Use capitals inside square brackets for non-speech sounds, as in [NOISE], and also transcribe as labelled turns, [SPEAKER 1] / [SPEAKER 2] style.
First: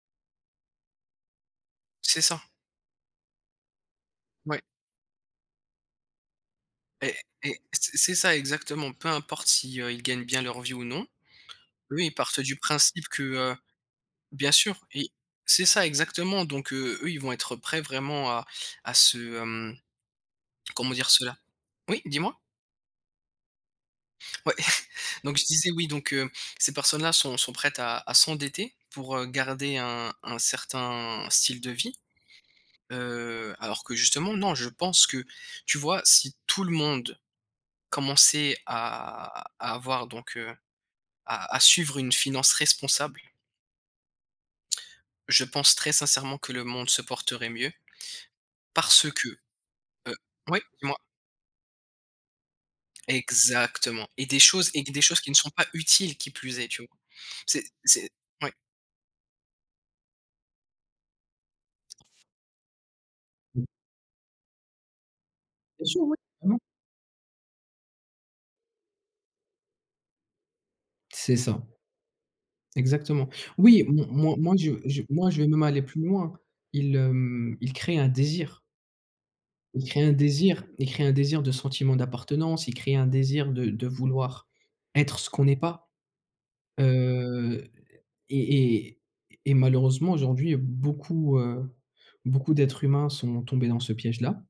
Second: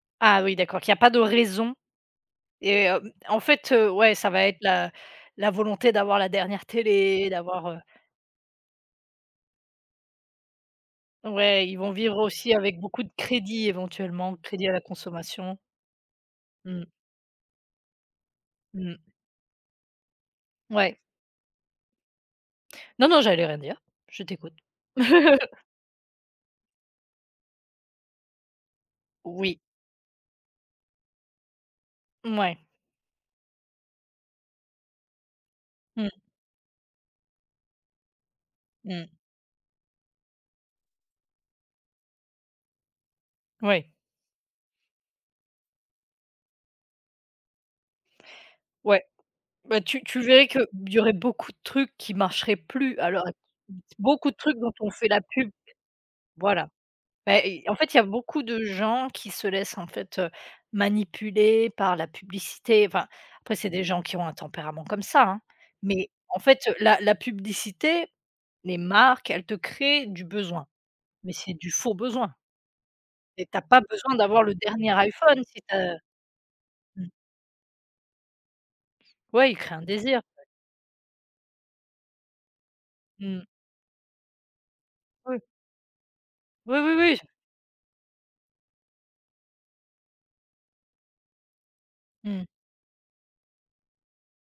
[SPEAKER 1] Ah oui d'accord, qu'il y a pas de raison
[SPEAKER 2] C'est ça.
[SPEAKER 1] et hem, en fait, heu, ouais ça va être
[SPEAKER 2] Mouais.
[SPEAKER 1] la la volonté d'avoir la dernière
[SPEAKER 2] Et
[SPEAKER 1] télé
[SPEAKER 2] et
[SPEAKER 1] d'avoir, heu
[SPEAKER 2] c'est c'est ça exactement, peu importe si, heu, ils gagnent bien leur vie ou non.
[SPEAKER 1] Ouais, ils vont
[SPEAKER 2] Eux ils
[SPEAKER 1] vivre
[SPEAKER 2] partent
[SPEAKER 1] aussi
[SPEAKER 2] du
[SPEAKER 1] avec beaucoup
[SPEAKER 2] principe
[SPEAKER 1] de
[SPEAKER 2] que, heu
[SPEAKER 1] crédits éventuellement,
[SPEAKER 2] bien
[SPEAKER 1] crédits à la
[SPEAKER 2] sûr et
[SPEAKER 1] consommation.
[SPEAKER 2] c'est ça exactement, donc
[SPEAKER 1] Mmh.
[SPEAKER 2] heu, eux ils vont être prêt vraiment à à
[SPEAKER 1] Mmh.
[SPEAKER 2] se, hem, comment
[SPEAKER 1] Ouais.
[SPEAKER 2] dire cela? Oui? Dis-moi.
[SPEAKER 1] Non, non j'allais rien dire, je
[SPEAKER 2] Ouais,
[SPEAKER 1] t'écoute.
[SPEAKER 2] [CHUCKLES] donc je
[SPEAKER 1] [CHUCKLES]
[SPEAKER 2] disais oui donc heu, ces personnes là sont sont prêtes à à s'endetter pour, heu,
[SPEAKER 1] Oui.
[SPEAKER 2] garder un un certain style de vie.
[SPEAKER 1] Mouais.
[SPEAKER 2] Heu, alors que justement non, je pense que tu vois?
[SPEAKER 1] Mmh.
[SPEAKER 2] Si tout le monde commençait
[SPEAKER 1] Mmh.
[SPEAKER 2] à à avoir donc heu, à à suivre une finance responsable
[SPEAKER 1] Ouais.
[SPEAKER 2] je pense très sincèrement que le monde se porterait mieux
[SPEAKER 1] Ouais,
[SPEAKER 2] parce que,
[SPEAKER 1] bah, tu
[SPEAKER 2] heu
[SPEAKER 1] tu verrais
[SPEAKER 2] ouais
[SPEAKER 1] qu'il
[SPEAKER 2] dis-moi.
[SPEAKER 1] y aurait beaucoup de trucs qui marcheraient plus à l'heure ac
[SPEAKER 2] Exactement, et
[SPEAKER 1] beaucoup de
[SPEAKER 2] des
[SPEAKER 1] trucs
[SPEAKER 2] choses
[SPEAKER 1] dont
[SPEAKER 2] et
[SPEAKER 1] on
[SPEAKER 2] q des
[SPEAKER 1] fait la
[SPEAKER 2] choses qui ne sont
[SPEAKER 1] pub
[SPEAKER 2] pas utiles, qui plus est
[SPEAKER 1] voilà.
[SPEAKER 2] tu vois?
[SPEAKER 1] Beh
[SPEAKER 2] C'est
[SPEAKER 1] et en fait, il y a
[SPEAKER 2] c'est
[SPEAKER 1] beaucoup
[SPEAKER 2] ouais.
[SPEAKER 1] de gens qui se laissent en fait, heu, manipuler par la publicité enfin, après c'est des gens qui ont un tempérament comme ça hein,
[SPEAKER 2] Bien sûr,
[SPEAKER 1] mais
[SPEAKER 2] oui,
[SPEAKER 1] en
[SPEAKER 2] vraiment.
[SPEAKER 1] fait la la publicité, les marques, elles te créent du besoin, mais
[SPEAKER 2] C'est
[SPEAKER 1] c'est
[SPEAKER 2] ça.
[SPEAKER 1] du faux besoin.
[SPEAKER 2] Exactement.
[SPEAKER 1] Et tu as
[SPEAKER 2] Oui
[SPEAKER 1] pas
[SPEAKER 2] m m
[SPEAKER 1] besoin
[SPEAKER 2] moi
[SPEAKER 1] d'avoir
[SPEAKER 2] moi
[SPEAKER 1] le
[SPEAKER 2] je
[SPEAKER 1] dernier
[SPEAKER 2] je, moi je
[SPEAKER 1] iPhone
[SPEAKER 2] vais
[SPEAKER 1] si
[SPEAKER 2] même
[SPEAKER 1] tu
[SPEAKER 2] aller
[SPEAKER 1] as, heu
[SPEAKER 2] plus loin, ils,
[SPEAKER 1] mmh.
[SPEAKER 2] hem, ils créent un désir.
[SPEAKER 1] Ouais, ils créent un
[SPEAKER 2] Ils créent un
[SPEAKER 1] désir.
[SPEAKER 2] désir, ils créent un désir de sentiment d'appartenance. Ils créent un
[SPEAKER 1] Mmh.
[SPEAKER 2] désir de de vouloir être ce
[SPEAKER 1] Oui.
[SPEAKER 2] qu'on est pas.
[SPEAKER 1] Oui, oui, oui.
[SPEAKER 2] Heu, et et et malheureusement aujourd'hui beaucoup, heu,
[SPEAKER 1] Mmh.
[SPEAKER 2] beaucoup d'êtres humains sont tombés dans ce piège-là.